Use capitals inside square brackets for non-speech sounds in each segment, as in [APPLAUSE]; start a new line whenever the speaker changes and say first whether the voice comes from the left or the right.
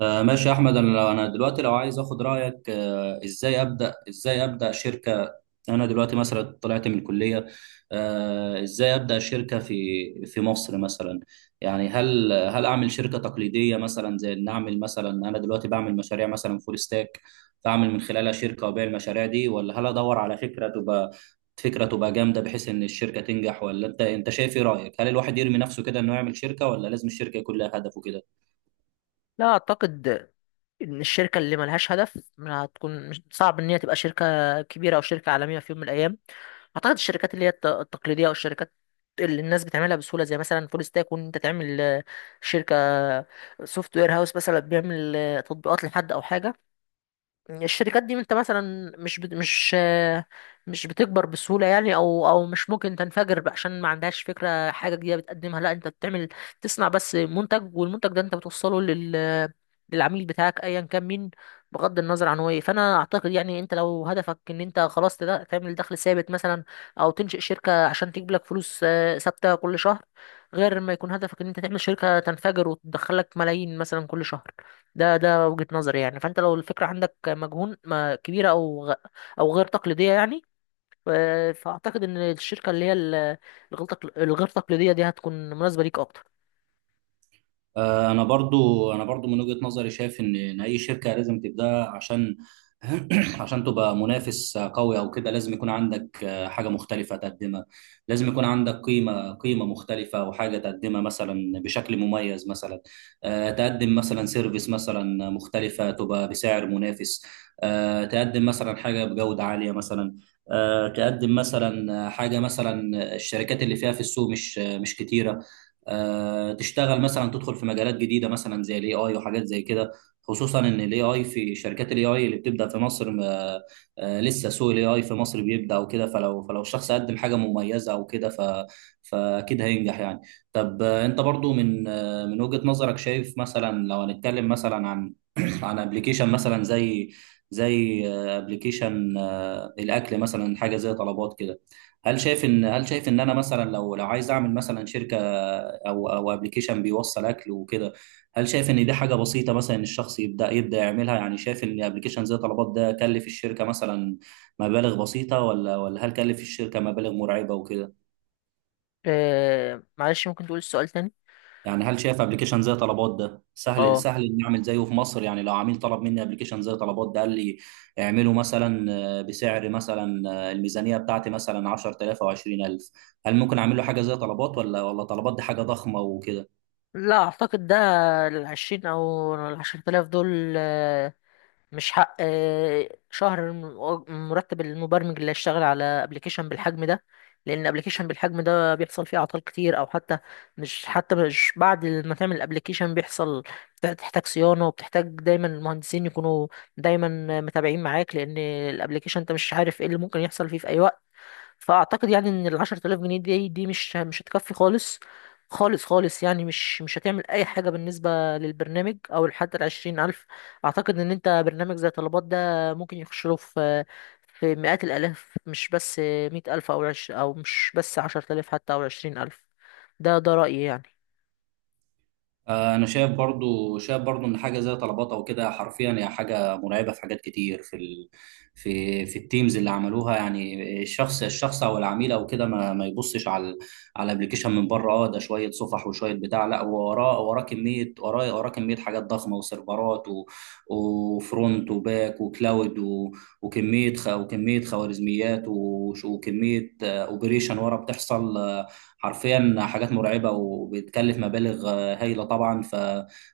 right: ماشي يا احمد. انا دلوقتي لو عايز اخد رايك، ازاي ابدا شركه. انا دلوقتي مثلا طلعت من الكليه. ازاي ابدا شركه في مصر مثلا؟ يعني هل اعمل شركه تقليديه مثلا، زي ان اعمل مثلا انا دلوقتي بعمل مشاريع مثلا فول ستاك، فاعمل من خلالها شركه وابيع المشاريع دي، ولا هل ادور على فكره تبقى جامده بحيث ان الشركه تنجح؟ ولا انت شايف ايه رايك؟ هل الواحد يرمي نفسه كده انه يعمل شركه، ولا لازم الشركه يكون لها هدف وكده؟
left: لا اعتقد ان الشركه اللي ملهاش هدف ما هتكون، مش صعب ان هي تبقى شركه كبيره او شركه عالميه في يوم من الايام. اعتقد الشركات اللي هي التقليديه، او الشركات اللي الناس بتعملها بسهوله، زي مثلا فول ستاك، وان انت تعمل شركه سوفت وير هاوس، مثلا بيعمل تطبيقات لحد او حاجه. الشركات دي انت مثلا مش بت... مش آه، مش بتكبر بسهولة يعني، او مش ممكن تنفجر بقى عشان ما عندهاش فكرة حاجة جديدة بتقدمها، لا انت بتعمل تصنع بس منتج، والمنتج ده انت بتوصله للعميل بتاعك ايا كان مين، بغض النظر عن هو ايه. فانا اعتقد يعني، انت لو هدفك ان انت خلاص تعمل دخل ثابت مثلا، او تنشئ شركة عشان تجيب لك فلوس ثابتة كل شهر، غير ما يكون هدفك ان انت تعمل شركة تنفجر وتدخلك ملايين مثلا كل شهر. ده وجهة نظري يعني. فانت لو الفكرة عندك مجهون ما كبيرة، او غير تقليدية يعني، ف- فاعتقد ان الشركة اللي هي الغير تقليدية دي هتكون مناسبة ليك اكتر.
right: انا برضو من وجهة نظري شايف ان اي شركة لازم تبدأ. عشان [CLEARS THROAT] عشان تبقى منافس قوي او كده، لازم يكون عندك حاجة مختلفة تقدمها. لازم يكون عندك قيمة مختلفة، وحاجة تقدمها مثلا بشكل مميز. مثلا تقدم مثلا سيرفيس مثلا مختلفة تبقى بسعر منافس، تقدم مثلا حاجة بجودة عالية مثلا، تقدم مثلا حاجة مثلا الشركات اللي فيها في السوق مش كتيرة، تشتغل مثلا تدخل في مجالات جديده مثلا زي الاي اي وحاجات زي كده. خصوصا ان الاي اي، في شركات الاي اي اللي بتبدا في مصر، ما لسه سوق الاي اي في مصر بيبدا وكده. فلو الشخص قدم حاجه مميزه او كده، فاكيد هينجح يعني. طب، انت برضو من من وجهه نظرك شايف مثلا، لو هنتكلم مثلا عن [CLEARS THROAT] عن ابلكيشن مثلا زي ابلكيشن الاكل مثلا، حاجه زي طلبات كده، هل شايف ان انا مثلا، لو عايز اعمل مثلا شركه، او ابلكيشن بيوصل اكل وكده، هل شايف ان دي حاجه بسيطه مثلا، ان الشخص يبدا يعملها؟ يعني شايف ان ابلكيشن زي طلبات ده كلف الشركه مثلا مبالغ بسيطه؟ ولا هل كلف الشركه مبالغ مرعبه وكده؟
left: معلش، ممكن تقول السؤال تاني؟
right: يعني هل شايف ابلكيشن زي طلبات ده سهل
left: اه.
right: سهل اني اعمل زيه في مصر؟ يعني لو عميل طلب مني ابلكيشن زي طلبات ده، قال لي اعمله مثلا بسعر مثلا، الميزانيه بتاعتي مثلا 10,000 او 20,000، هل ممكن اعمل له حاجه زي طلبات؟ ولا طلبات دي حاجه ضخمه وكده؟
left: لا اعتقد ده. العشرين او العشرة آلاف دول مش حق شهر، مرتب المبرمج اللي هيشتغل على ابلكيشن بالحجم ده. لان ابلكيشن بالحجم ده بيحصل فيه اعطال كتير، او حتى مش بعد ما تعمل الابلكيشن بيحصل، بتحتاج صيانه، وبتحتاج دايما المهندسين يكونوا دايما متابعين معاك، لان الابلكيشن انت مش عارف ايه اللي ممكن يحصل فيه في اي وقت. فاعتقد يعني ان ال 10,000 جنيه دي مش هتكفي خالص خالص خالص، يعني مش هتعمل اي حاجه بالنسبه للبرنامج، او حتى ال 20,000. اعتقد ان انت برنامج زي طلبات ده ممكن يخش له في مئات الالاف، مش بس 100,000، او مش بس 10,000 حتى، او 20,000. ده رايي يعني.
right: انا شايف برضو، ان حاجه زي طلبات او كده حرفيا هي حاجه مرعبه في حاجات كتير في التيمز اللي عملوها. يعني الشخص او العميل او كده، ما يبصش على الابلكيشن من بره. اه ده شويه صفح وشويه بتاع، لا وراه كميه وراه كميه حاجات ضخمه وسيرفرات وفرونت وباك وكلاود وكميه خوارزميات وكميه اوبريشن ورا بتحصل. حرفيا حاجات مرعبه وبتكلف مبالغ هايله طبعا.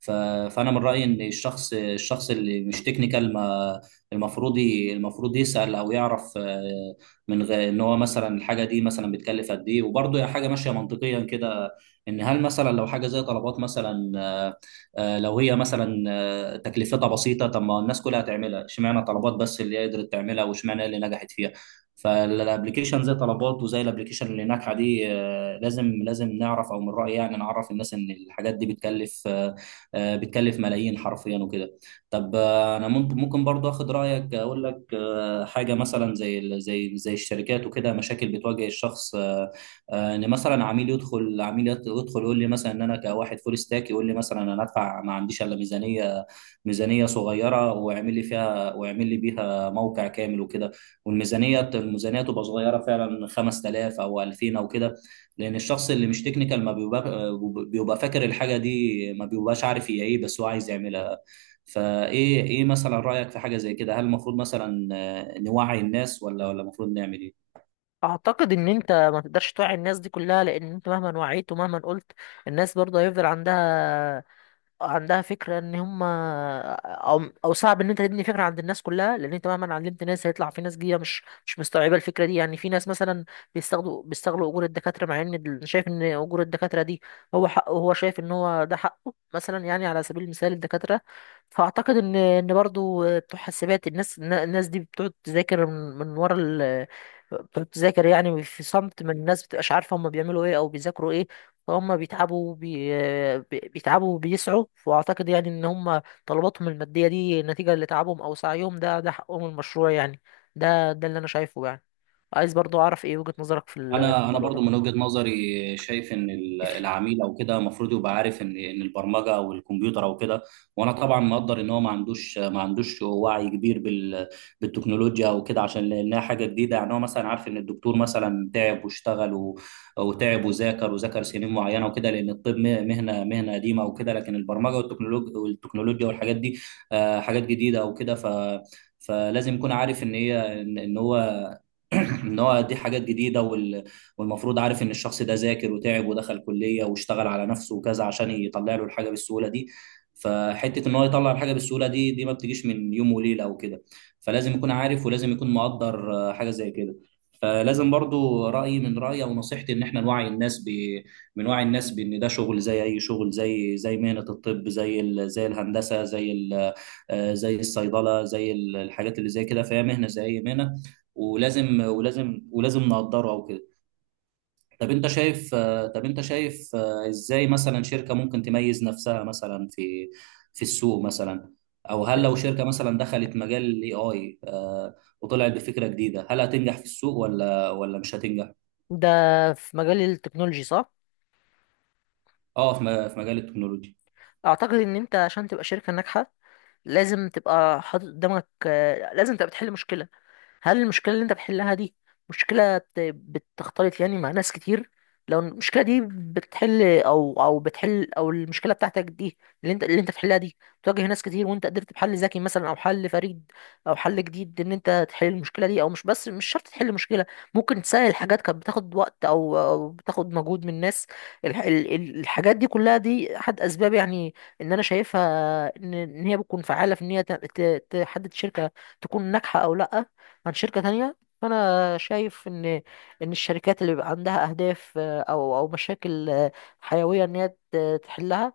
right: ف... فانا من رايي ان الشخص اللي مش تكنيكال، ما المفروض يسال او يعرف من غير ان هو مثلا الحاجه دي مثلا بتكلف قد ايه. وبرده حاجه ماشيه منطقيا كده، ان هل مثلا لو حاجه زي طلبات مثلا، لو هي مثلا تكلفتها بسيطه، طب ما الناس كلها تعملها؟ اشمعنى طلبات بس اللي هي قدرت تعملها، واشمعنى هي اللي نجحت فيها؟ فالابلكيشن زي طلبات وزي الابلكيشن اللي ناجحه دي، آه، لازم نعرف، او من رايي يعني نعرف الناس ان الحاجات دي بتكلف، بتكلف ملايين حرفيا وكده. طب، انا ممكن برضه اخد رايك، اقول لك حاجه مثلا زي الشركات وكده، مشاكل بتواجه الشخص. ان مثلا عميل يدخل عميل يت- يدخل يقول لي مثلا، ان انا كواحد فول ستاك يقول لي مثلا انا ادفع ما عنديش الا ميزانيه صغيره واعمل لي فيها، واعمل لي بيها موقع كامل وكده. والميزانيه تبقى صغيره فعلا، 5000 او 2000 او كده، لان الشخص اللي مش تكنيكال، ما بيبقى فاكر الحاجه دي. ما بيبقاش عارف هي ايه، بس هو عايز يعملها. فايه ايه مثلا رايك في حاجه زي كده؟ هل المفروض مثلا نوعي الناس؟ ولا المفروض نعمل ايه؟
left: اعتقد ان انت ما تقدرش توعي الناس دي كلها، لان انت مهما وعيت ومهما قلت، الناس برضه هيفضل عندها فكرة ان هم، او صعب ان انت تبني فكرة عند الناس كلها، لان انت مهما علمت ناس هيطلع في ناس جديدة مش مستوعبة الفكرة دي. يعني في ناس مثلا بيستغلوا اجور الدكاترة، مع ان شايف ان اجور الدكاترة دي هو حقه، هو شايف ان هو ده حقه مثلا، يعني على سبيل المثال الدكاترة. فاعتقد ان برضو بتوع حاسبات، الناس دي بتقعد تذاكر من من ورا ال بتقعد تذاكر يعني في صمت، من الناس بتبقاش عارفة هم بيعملوا ايه او بيذاكروا ايه. فهم بيتعبوا وبيسعوا، واعتقد يعني ان هم طلباتهم الماديه دي نتيجه لتعبهم او سعيهم، ده حقهم المشروع يعني. ده اللي انا شايفه يعني. عايز برضو اعرف ايه وجهه نظرك في
right: انا
left: الموضوع
right: برضو
left: ده؟
right: من وجهة نظري شايف العميل او كده المفروض يبقى عارف ان البرمجه او الكمبيوتر او كده. وانا طبعا مقدر ان هو ما عندوش وعي كبير بالتكنولوجيا او كده، عشان لانها حاجه جديده يعني. هو مثلا عارف ان الدكتور مثلا تعب واشتغل وتعب وذاكر سنين معينه وكده، لان الطب مهنه قديمه وكده. لكن البرمجه والتكنولوجيا والحاجات دي حاجات جديده او كده. فلازم يكون عارف ان هي ان إن هو [CLEARS THROAT] ان هو دي حاجات جديده والمفروض عارف ان الشخص ده ذاكر وتعب ودخل كليه واشتغل على نفسه وكذا عشان يطلع له الحاجه بالسهوله دي. فحته ان هو يطلع الحاجه بالسهوله دي، دي ما بتجيش من يوم وليله او كده. فلازم يكون عارف، ولازم يكون مقدر حاجه زي كده. فلازم برضو، من رأيي أو نصيحتي إن إحنا نوعي الناس من وعي الناس بإن ده شغل زي أي شغل، زي مهنة الطب، زي الهندسة، زي الصيدلة، الحاجات اللي زي كده، فهي مهنة زي أي مهنة، ولازم نقدره او كده. طب انت شايف ازاي مثلا شركة ممكن تميز نفسها مثلا في في السوق مثلا؟ او هل لو شركة مثلا دخلت مجال الاي اي، وطلعت بفكرة جديدة، هل هتنجح في السوق، ولا مش هتنجح؟
left: ده في مجال التكنولوجي صح؟
right: اه، في في مجال التكنولوجيا.
left: اعتقد ان انت عشان تبقى شركه ناجحه، لازم تبقى حاطط قدامك، لازم تبقى بتحل مشكله. هل المشكلة اللي انت بتحلها دي مشكلة بتختلط يعني مع ناس كتير؟ لو المشكلة دي بتحل، او المشكلة بتاعتك دي اللي انت بتحلها دي بتواجه ناس كتير، وانت قدرت بحل ذكي مثلا، او حل فريد، او حل جديد، ان انت تحل المشكلة دي، او مش بس، مش شرط تحل مشكلة، ممكن تسهل حاجات كانت بتاخد وقت او بتاخد مجهود من الناس. الحاجات دي كلها دي احد اسباب يعني ان انا شايفها، إن هي بتكون فعالة في ان هي تحدد شركة تكون ناجحة او لا عن شركة تانية. فأنا شايف إن الشركات اللي بيبقى عندها أهداف، أو مشاكل حيوية إن هي تحلها،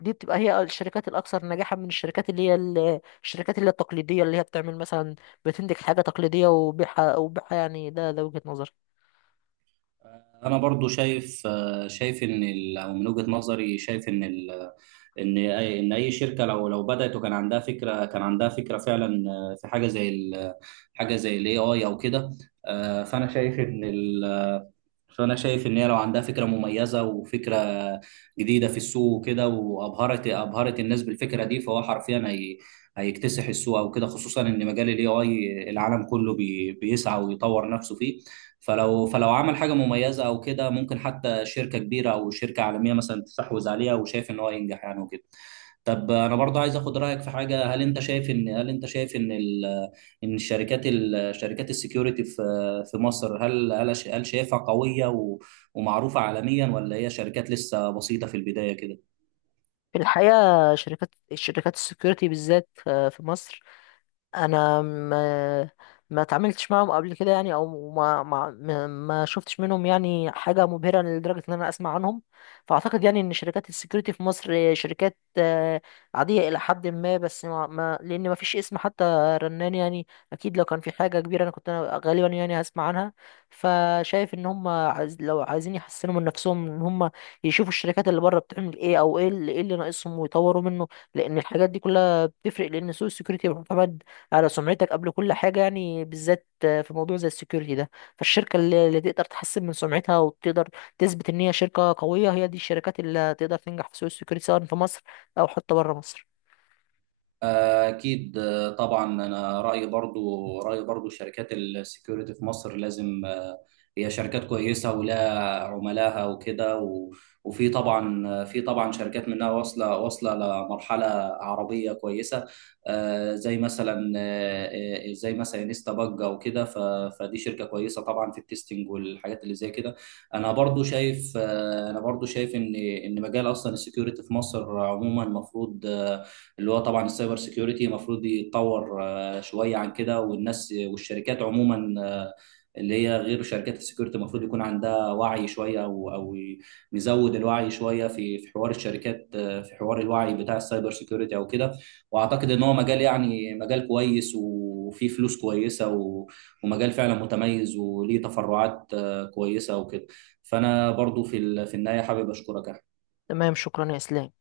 left: دي بتبقى هي الشركات الأكثر نجاحا من الشركات اللي هي الشركات اللي هي التقليدية، اللي هي بتعمل مثلا، بتنتج حاجة تقليدية وبيعها يعني. ده وجهة نظري.
right: انا برضو شايف او من وجهة نظري شايف ان اي شركه، لو بدات وكان عندها فكره، فعلا في حاجه حاجه زي الاي اي او كده، آه، فانا شايف ان ال- فانا شايف ان هي لو عندها فكره مميزه وفكره جديده في السوق وكده، ابهرت الناس بالفكره دي، فهو حرفيا هي هيكتسح السوق او كده، خصوصا ان مجال الاي اي العالم كله بيسعى ويطور نفسه فيه. فلو عمل حاجه مميزه او كده، ممكن حتى شركه كبيره او شركه عالميه مثلا تستحوذ عليها، وشايف ان هو ينجح يعني وكده. طب انا برضه عايز اخد رايك في حاجه. هل انت شايف ان الشركات، شركات السكيورتي في مصر، هل شايفها قوية ومعروفة عالميا، ولا هي شركات لسه بسيطة في البداية كده؟
left: في الحقيقة الشركات السكيورتي بالذات في مصر، انا ما اتعاملتش معاهم قبل كده يعني، او ما شفتش منهم يعني حاجه مبهره لدرجه ان انا اسمع عنهم. فاعتقد يعني ان شركات السكيورتي في مصر شركات عاديه الى حد ما، بس لان ما فيش اسم حتى رنان يعني. اكيد لو كان في حاجه كبيره، انا كنت انا غالبا يعني هسمع عنها. فشايف ان هم لو عايزين يحسنوا من نفسهم، ان هم يشوفوا الشركات اللي بره بتعمل ايه، او إيه اللي ناقصهم، ويطوروا منه. لان الحاجات دي كلها بتفرق، لان سوق السكيورتي معتمد على سمعتك قبل كل حاجة يعني، بالذات في موضوع زي السكيورتي ده. فالشركة اللي تقدر تحسن من سمعتها، وتقدر تثبت إن هي شركة قوية، هي دي الشركات اللي تقدر تنجح في سوق السكيورتي، سواء في مصر أو حتى بره مصر.
right: أكيد، طبعا. أنا رأيي، برضو شركات السكيورتي في مصر، لازم هي شركات كويسة ولها عملاها وكده. وفي طبعا آه، في طبعا شركات منها واصلة لمرحلة عربية كويسة، زي مثلا انستا باج أو كده. فدي شركة كويسة طبعا في التستنج والحاجات اللي زي كده. أنا برضو شايف إن مجال أصلا السكيورتي في مصر عموما، المفروض اللي هو طبعا السايبر سيكيورتي، المفروض يتطور شويه عن كده. والناس والشركات عموما اللي هي غير شركات السكيورتي، المفروض يكون عندها وعي شويه، او نزود الوعي شويه في حوار الشركات، في حوار الوعي بتاع السايبر سيكيورتي او كده. واعتقد ان هو مجال يعني مجال كويس، وفيه فلوس كويسه، ومجال فعلا متميز، وليه تفرعات كويسه وكده. فانا برضو في النهايه حابب اشكرك يا
left: تمام، شكرا يا إسلام.